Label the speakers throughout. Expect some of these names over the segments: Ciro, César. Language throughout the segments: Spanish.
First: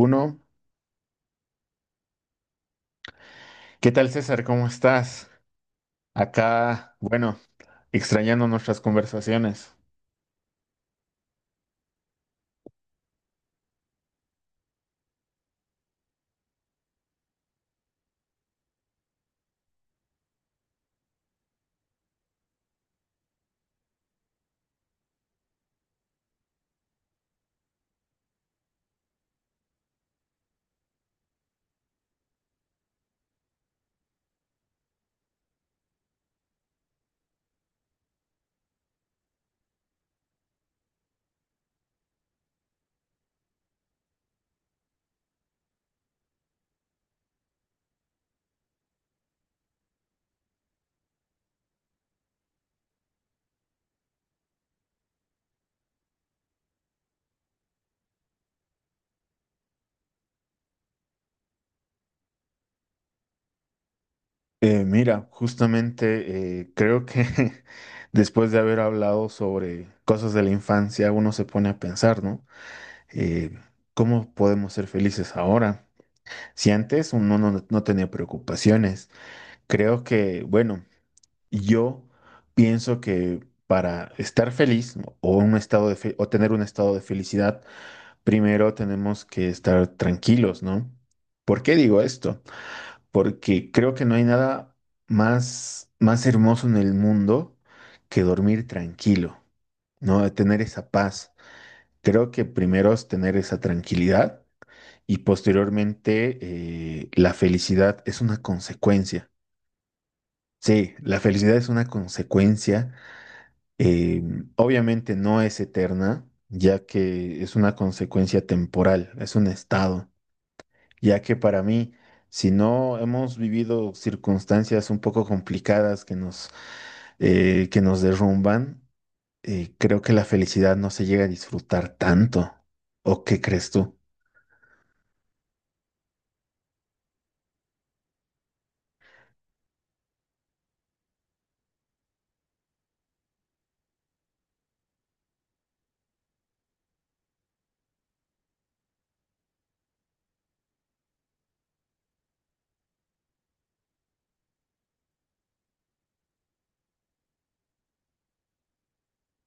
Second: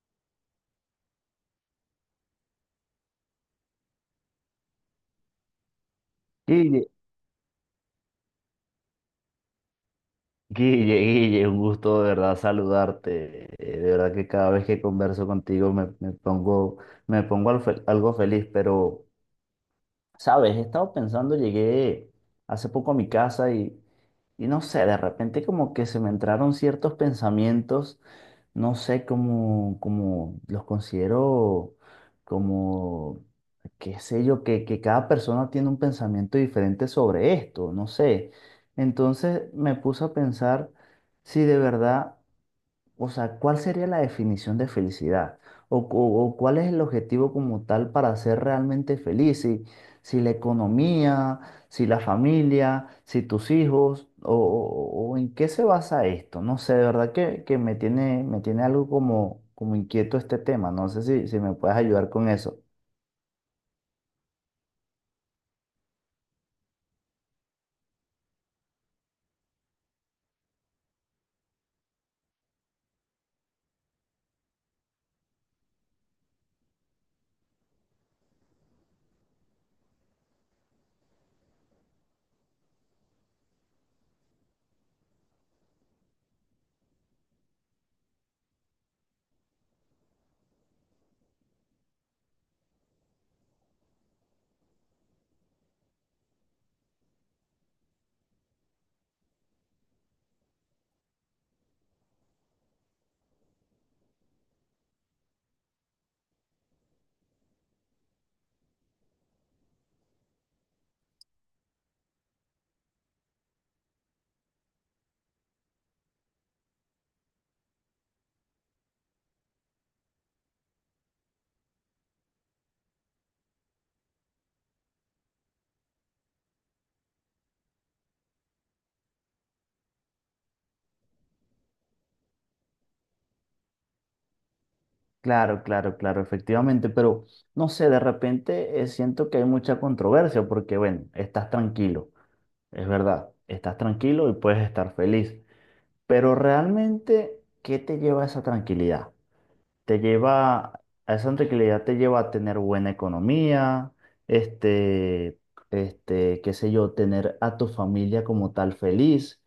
Speaker 1: Uno. ¿Qué tal, César? ¿Cómo estás?
Speaker 2: Guille,
Speaker 1: Acá, bueno, extrañando nuestras conversaciones.
Speaker 2: Guille, Guille, un gusto de verdad saludarte. De verdad que cada vez que converso contigo me pongo al algo feliz, pero, sabes, he estado pensando, llegué hace poco a mi casa y no sé, de repente como que se me entraron ciertos pensamientos no sé cómo, cómo los considero como, qué sé yo, que cada persona tiene un pensamiento diferente sobre esto, no sé. Entonces me puse a pensar si de verdad o sea, ¿cuál sería la definición de felicidad? ¿O, o cuál es el objetivo como tal para ser realmente feliz? Si, si la economía, si la familia, si tus hijos, o, ¿en qué se basa esto? No sé, de verdad que me tiene algo como, como inquieto este tema. No sé si, si me puedes ayudar con eso.
Speaker 1: Mira, justamente creo que después de haber hablado sobre cosas de la infancia, uno se pone a pensar, ¿no? Eh, ¿Cómo podemos ser felices ahora? Si antes uno no, no tenía preocupaciones, creo que, bueno, yo pienso que para estar feliz, ¿no? O un estado de o tener un estado de felicidad, primero tenemos que estar tranquilos, ¿no? ¿Por qué digo esto? Porque creo que no hay nada más hermoso en el mundo que dormir tranquilo, ¿no? De tener esa paz. Creo que primero es tener esa tranquilidad y posteriormente la felicidad es una consecuencia. Sí, la felicidad es una consecuencia. eh, Obviamente no es eterna, ya que es una consecuencia temporal, es un estado. Ya que para mí, si no hemos vivido circunstancias un poco complicadas que nos derrumban, creo que la felicidad no se llega a disfrutar tanto. ¿O qué crees tú?
Speaker 2: Claro, claro, claro, efectivamente, pero no sé, de repente siento que hay mucha controversia porque, bueno, estás tranquilo, es verdad, estás tranquilo y puedes estar feliz. Pero realmente, ¿qué te lleva a esa tranquilidad? Te lleva, a esa tranquilidad te lleva a tener buena economía, este, qué sé yo, tener a tu familia como tal feliz,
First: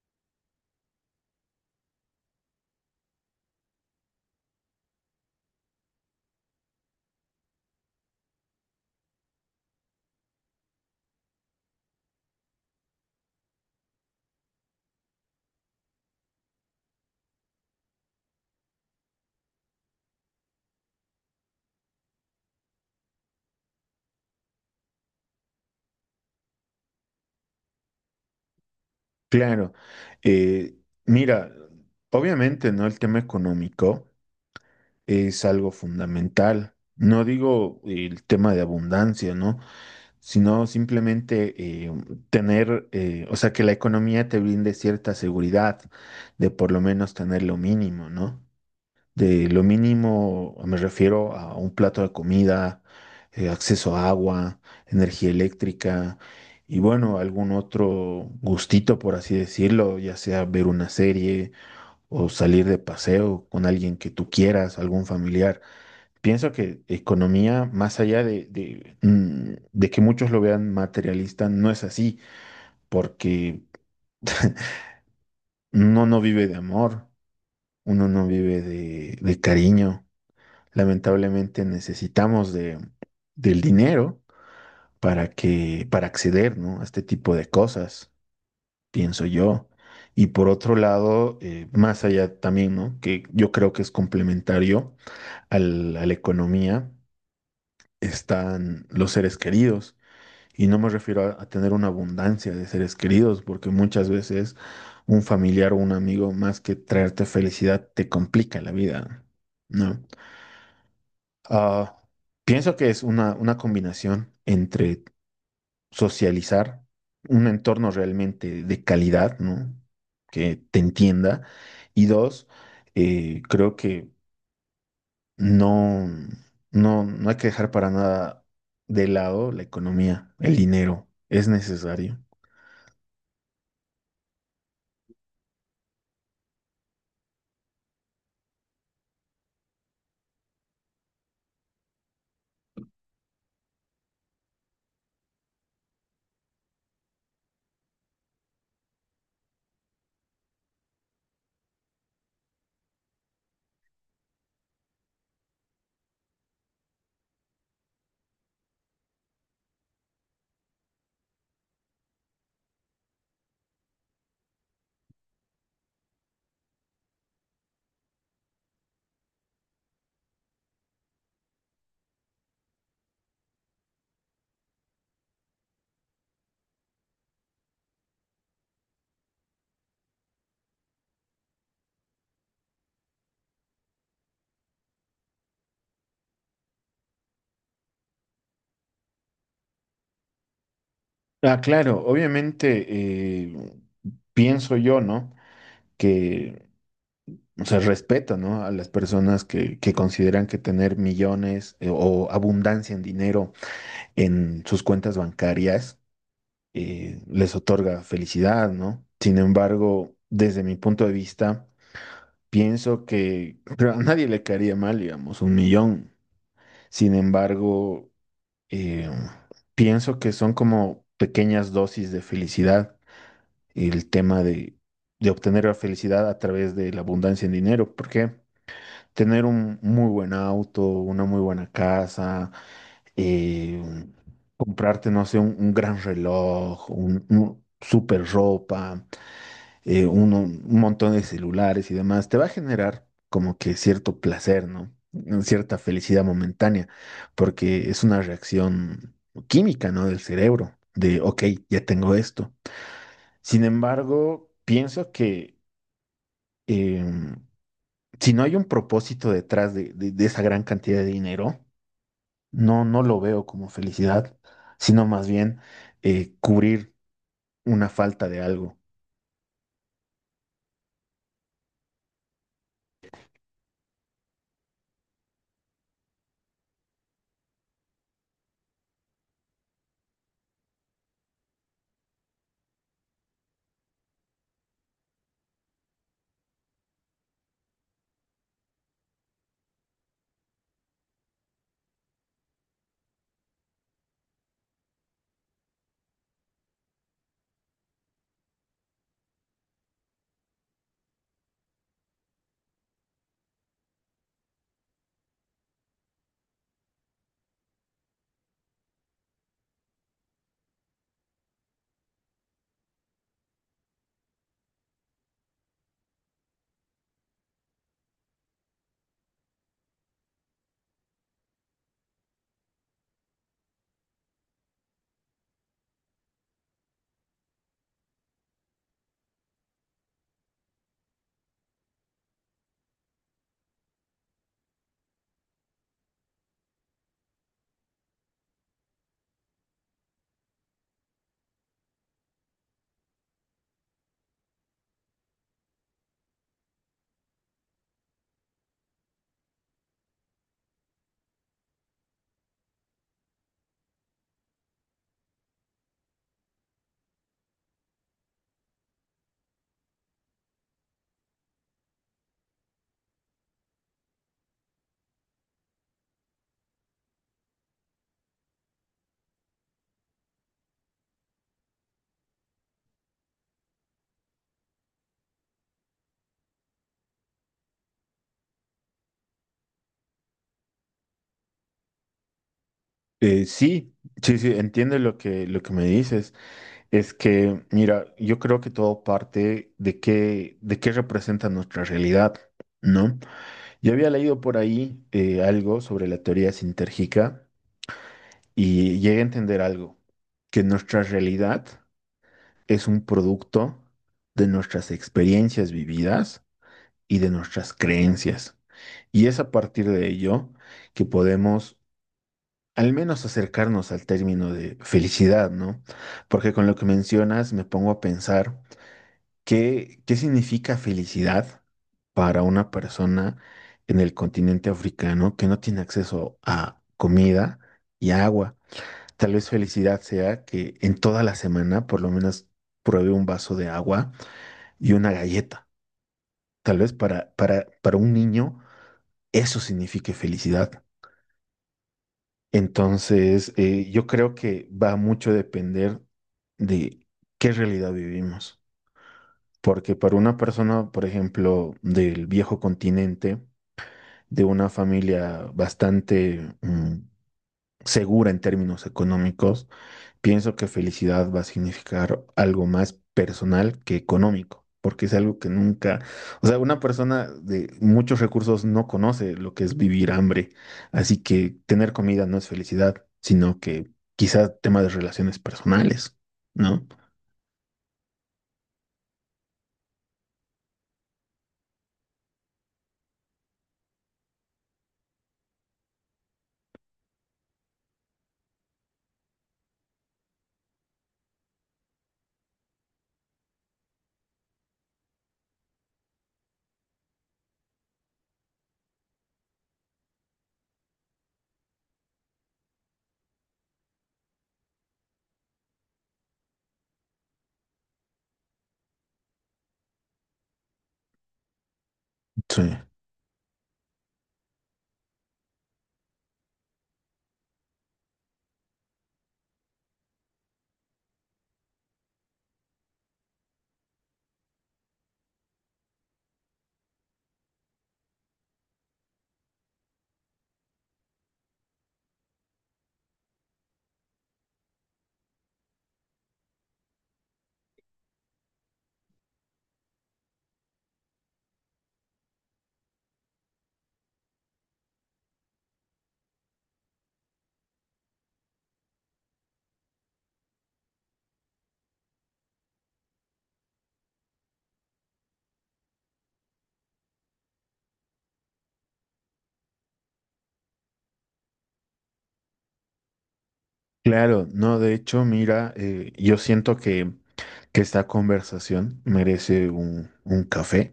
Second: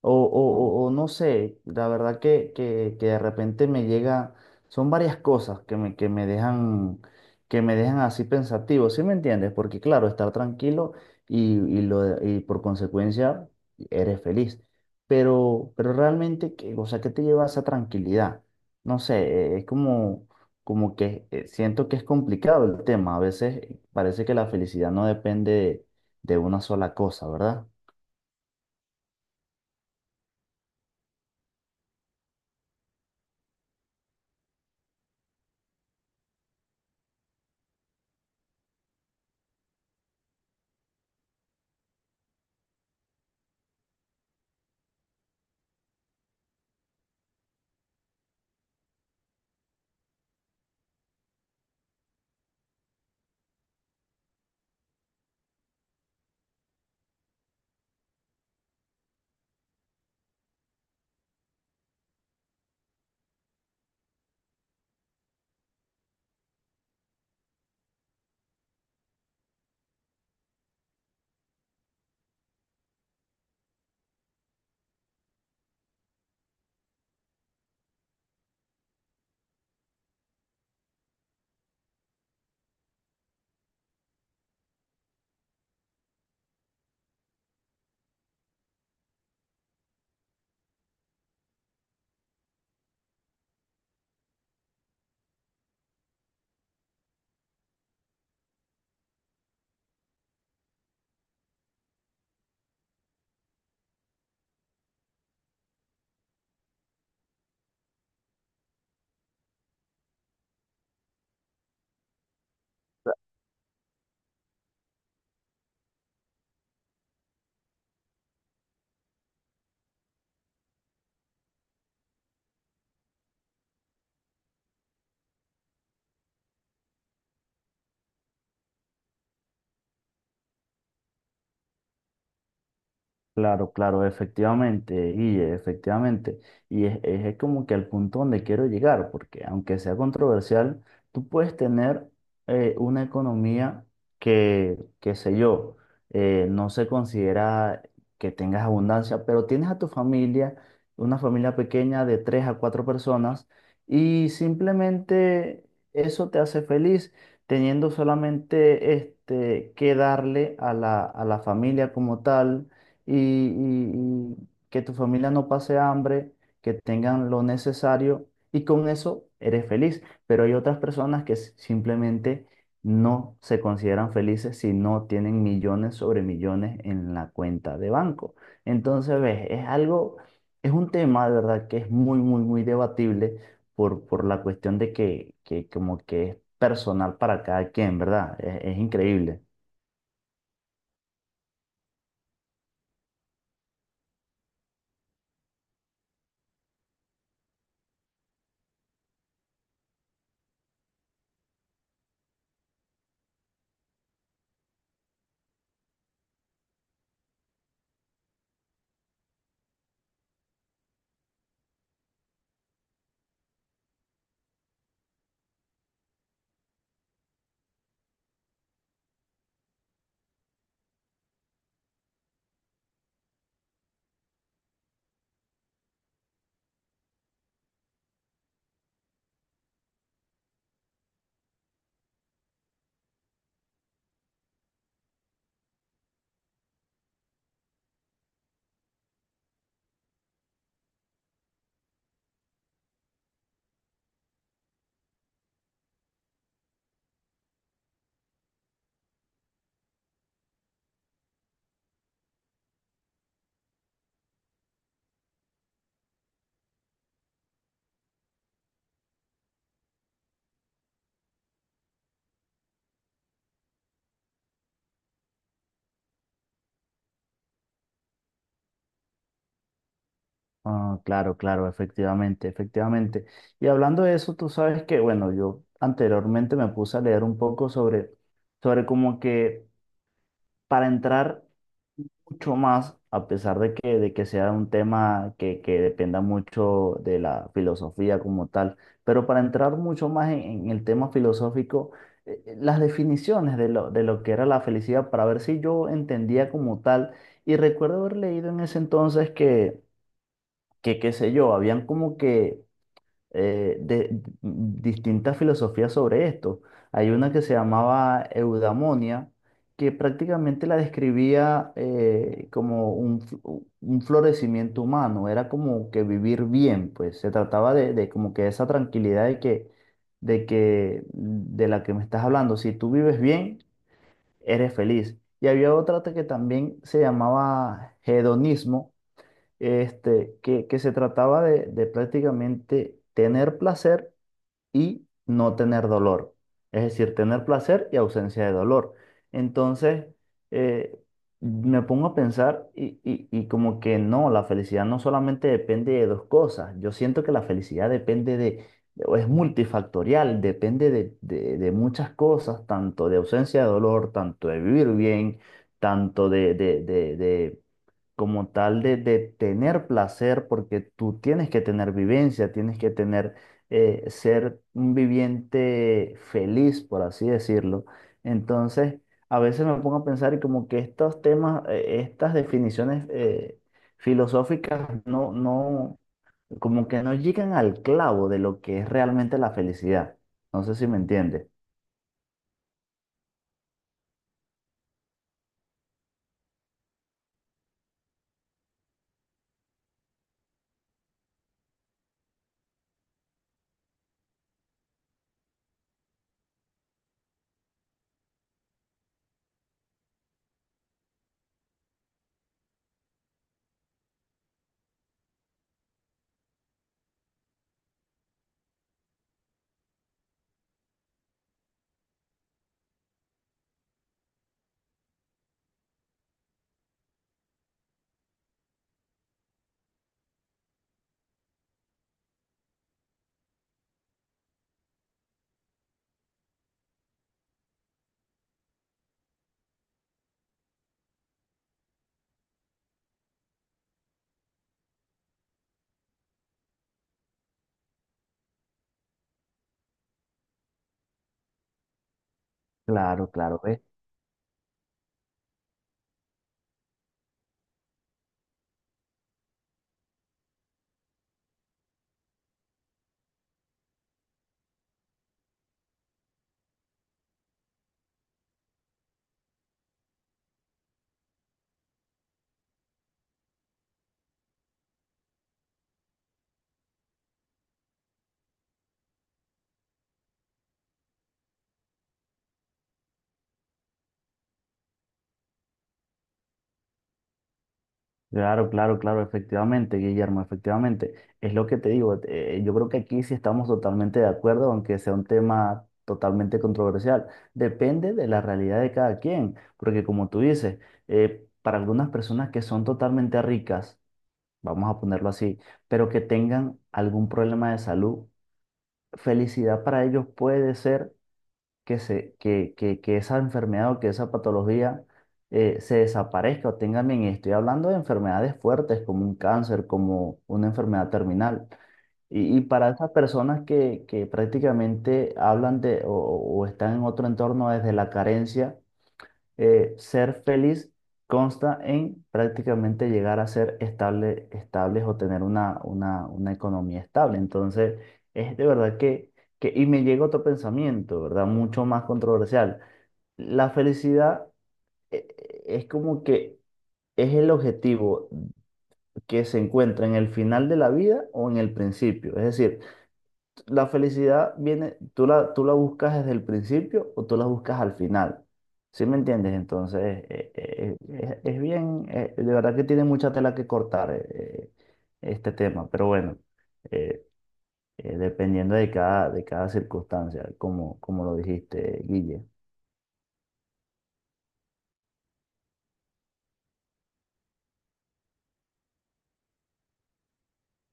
Speaker 2: o, o no sé, la verdad que, que de repente me llega, son varias cosas que me dejan así pensativo, ¿sí me entiendes? Porque claro, estar tranquilo y, y por consecuencia eres feliz. Pero realmente, o sea, ¿qué te lleva a esa tranquilidad? No sé, es como, como que siento que es complicado el tema. A veces parece que la felicidad no depende de una sola cosa, ¿verdad?
Speaker 1: Claro, eh, mira, obviamente, ¿no? El tema económico es algo fundamental. No digo el tema de abundancia, ¿no? Sino simplemente eh, tener, o sea, que la economía te brinde cierta seguridad de por lo menos tener lo mínimo, ¿no? De lo mínimo me refiero a un plato de comida, acceso a agua, energía eléctrica y bueno, algún otro gustito, por así decirlo, ya sea ver una serie o salir de paseo con alguien que tú quieras, algún familiar. Pienso que economía, más allá de que muchos lo vean materialista, no es así, porque uno no vive de amor, uno no vive de cariño. Lamentablemente necesitamos del dinero para que, para acceder, ¿no? A este tipo de cosas, pienso yo. Y por otro lado, más allá también, ¿no? Que yo creo que es complementario a la economía, están los seres queridos. Y no me refiero a tener una abundancia de seres queridos, porque muchas veces un familiar o un amigo, más que traerte felicidad, te complica la vida, ¿no? Ah, Pienso que es una combinación entre socializar, un entorno realmente de calidad, ¿no? Que te entienda. Y dos, creo que no, no hay que dejar para nada de lado la economía, el dinero, es necesario.
Speaker 2: Claro, claro, efectivamente, y efectivamente. Y es, es como que al punto donde quiero llegar, porque aunque sea controversial, tú puedes tener una economía que, qué sé yo, no se considera que tengas abundancia, pero tienes a tu familia, una familia pequeña de tres a cuatro personas, y simplemente eso te hace feliz, teniendo solamente este, que darle a la familia como tal y, y que tu familia no pase hambre, que tengan lo necesario y con eso eres feliz. Pero hay otras personas que simplemente no se consideran felices si no tienen millones sobre millones en la cuenta de banco. Entonces, ves, es algo, es un tema de verdad que es muy, muy, muy debatible por la cuestión de que como que es personal para cada quien, ¿verdad? Es increíble.
Speaker 1: Claro, obviamente eh, pienso yo, ¿no? Que, o sea, respeto, ¿no? A las personas que consideran que tener millones o abundancia en dinero en sus cuentas bancarias les otorga felicidad, ¿no? Sin embargo, desde mi punto de vista, pienso que pero a nadie le caería mal, digamos, un millón. Sin embargo, eh, pienso que son como pequeñas dosis de felicidad el tema de obtener la felicidad a través de la abundancia en dinero, porque tener un muy buen auto, una muy buena casa, eh, comprarte, no sé, un gran reloj, un super ropa, un montón de celulares y demás, te va a generar como que cierto placer, ¿no? Una cierta felicidad momentánea, porque es una reacción química, ¿no? Del cerebro, de, ok, ya tengo esto. Sin embargo, pienso que em, si no hay un propósito detrás de esa gran cantidad de dinero, no lo veo como felicidad, sino más bien cubrir una falta de algo.
Speaker 2: Ah, claro, claro, efectivamente, efectivamente. Y hablando de eso, tú sabes que, bueno, yo anteriormente me puse a leer un poco sobre, sobre como que para entrar mucho más, a pesar de que sea un tema que dependa mucho de la filosofía como tal, pero para entrar mucho más en el tema filosófico, las definiciones de lo que era la felicidad, para ver si yo entendía como tal. Y recuerdo haber leído en ese entonces que qué sé yo, habían como que distintas filosofías sobre esto. Hay una que se llamaba eudaimonia, que prácticamente la describía como un, un florecimiento humano, era como que vivir bien, pues se trataba de como que esa tranquilidad de que, de que, de la que me estás hablando, si tú vives bien, eres feliz. Y había otra que también se llamaba hedonismo, este, que se trataba de prácticamente tener placer, y no tener dolor. Es decir, tener placer y ausencia de dolor. Entonces, eh, me pongo a pensar y, y como que no, la felicidad no solamente depende de dos cosas. Yo siento que la felicidad depende de, o es multifactorial, depende de, de muchas cosas, tanto de ausencia de dolor, tanto de vivir bien, tanto de, como tal de tener placer, porque tú tienes que tener vivencia, tienes que tener ser un viviente feliz, por así decirlo. Entonces, a veces me pongo a pensar y como que estos temas, estas definiciones filosóficas no, no, como que no llegan al clavo de lo que es realmente la felicidad. No sé si me entiendes.
Speaker 1: Sí, sí, entiendo lo que me dices. Es que, mira, yo creo que todo parte de qué representa nuestra realidad, ¿no? Yo había leído por ahí algo sobre la teoría sintérgica y llegue a entender algo, que nuestra realidad es un producto de nuestras experiencias vividas y de nuestras creencias. Y es a partir de ello que podemos al menos acercarnos al término de felicidad, ¿no? Porque con lo que mencionas me pongo a pensar qué, qué significa felicidad para una persona en el continente africano que no tiene acceso a comida y agua. Tal vez felicidad sea que en toda la semana por lo menos pruebe un vaso de agua y una galleta. Tal vez para un niño eso signifique felicidad.
Speaker 2: Claro,
Speaker 1: Entonces,
Speaker 2: claro.
Speaker 1: yo creo que va mucho a depender de qué realidad vivimos. Porque para una persona, por ejemplo, del viejo continente, de una familia bastante segura en términos económicos, pienso que felicidad va a significar algo más personal que económico, porque es algo que nunca, o sea, una persona de muchos recursos no conoce lo que es vivir hambre, así que tener comida no es felicidad, sino que quizás tema de relaciones personales, ¿no?
Speaker 2: Claro, claro, claro, efectivamente, Guillermo, efectivamente. Es lo que te digo, yo creo que aquí sí estamos totalmente de acuerdo, aunque sea un tema totalmente controversial. Depende de la realidad de cada quien, porque como tú dices, para algunas personas que son totalmente ricas, vamos a ponerlo así, pero que tengan algún problema de salud, felicidad para ellos puede ser que, se, que, que esa enfermedad o que esa patología se desaparezca o tenga bien. Y estoy hablando de enfermedades fuertes como un cáncer, como una enfermedad terminal. Y
Speaker 1: Sí.
Speaker 2: para esas personas que prácticamente hablan de o están en otro entorno desde la carencia, ser feliz consta en prácticamente llegar a ser estable, estables o tener una economía estable. Entonces, es de verdad que, y me llega otro pensamiento, ¿verdad? Mucho más controversial. La felicidad es como que es el objetivo que se encuentra en el final de la vida o en el principio. Es decir, la felicidad viene, tú la buscas desde el principio o tú la buscas al final. ¿Sí me entiendes? Entonces, es bien, de verdad que tiene mucha tela que cortar este tema, pero bueno, eh, dependiendo de cada circunstancia, como, como lo dijiste, Guille.
Speaker 1: Claro, no, de hecho, mira, yo siento que esta conversación merece un café.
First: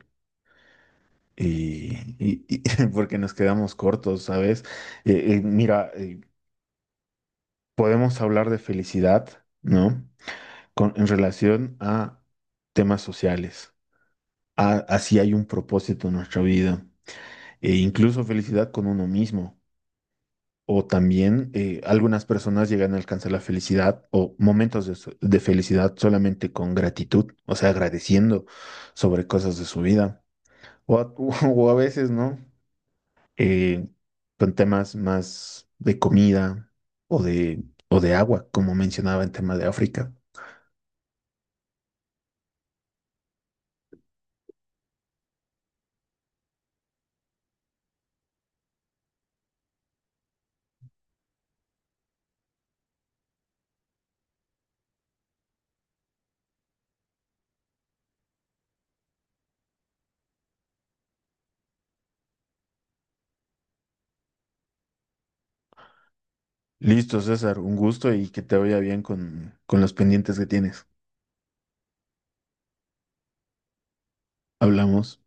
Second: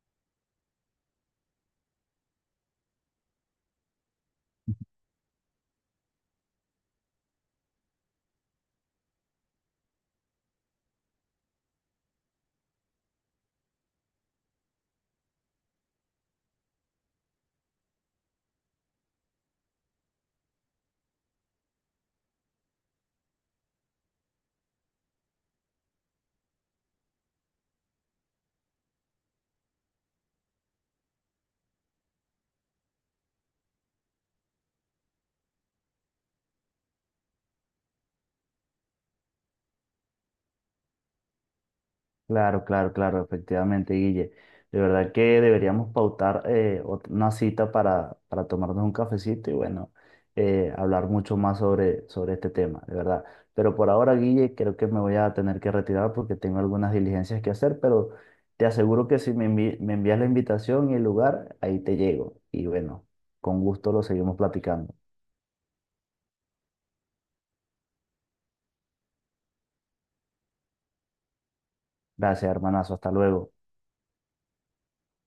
Speaker 1: Y, y porque nos quedamos cortos, ¿sabes? Mira, podemos hablar de felicidad, ¿no? Con, en relación a temas sociales, a si hay un propósito en nuestra vida, e incluso felicidad con uno mismo. O también algunas personas llegan a alcanzar la felicidad o momentos de, de felicidad solamente con gratitud, o sea, agradeciendo sobre cosas de su vida. O a, o a veces, ¿no? Eh, con temas más de comida o de, o de agua, como mencionaba en tema de África.
Speaker 2: Claro, claro, claro, efectivamente, Guille. De verdad que deberíamos pautar una cita para tomarnos un cafecito y bueno, hablar mucho más sobre, sobre este tema, de verdad. Pero por ahora, Guille, creo que me voy a tener que retirar porque tengo algunas diligencias que hacer, pero te aseguro que si me envías la invitación y el lugar, ahí te llego. Y bueno, con gusto lo seguimos platicando.
Speaker 1: Listo, César, un gusto y que te vaya bien con los pendientes que tienes.
Speaker 2: Gracias, hermanazo, hasta luego.
Speaker 1: Hablamos.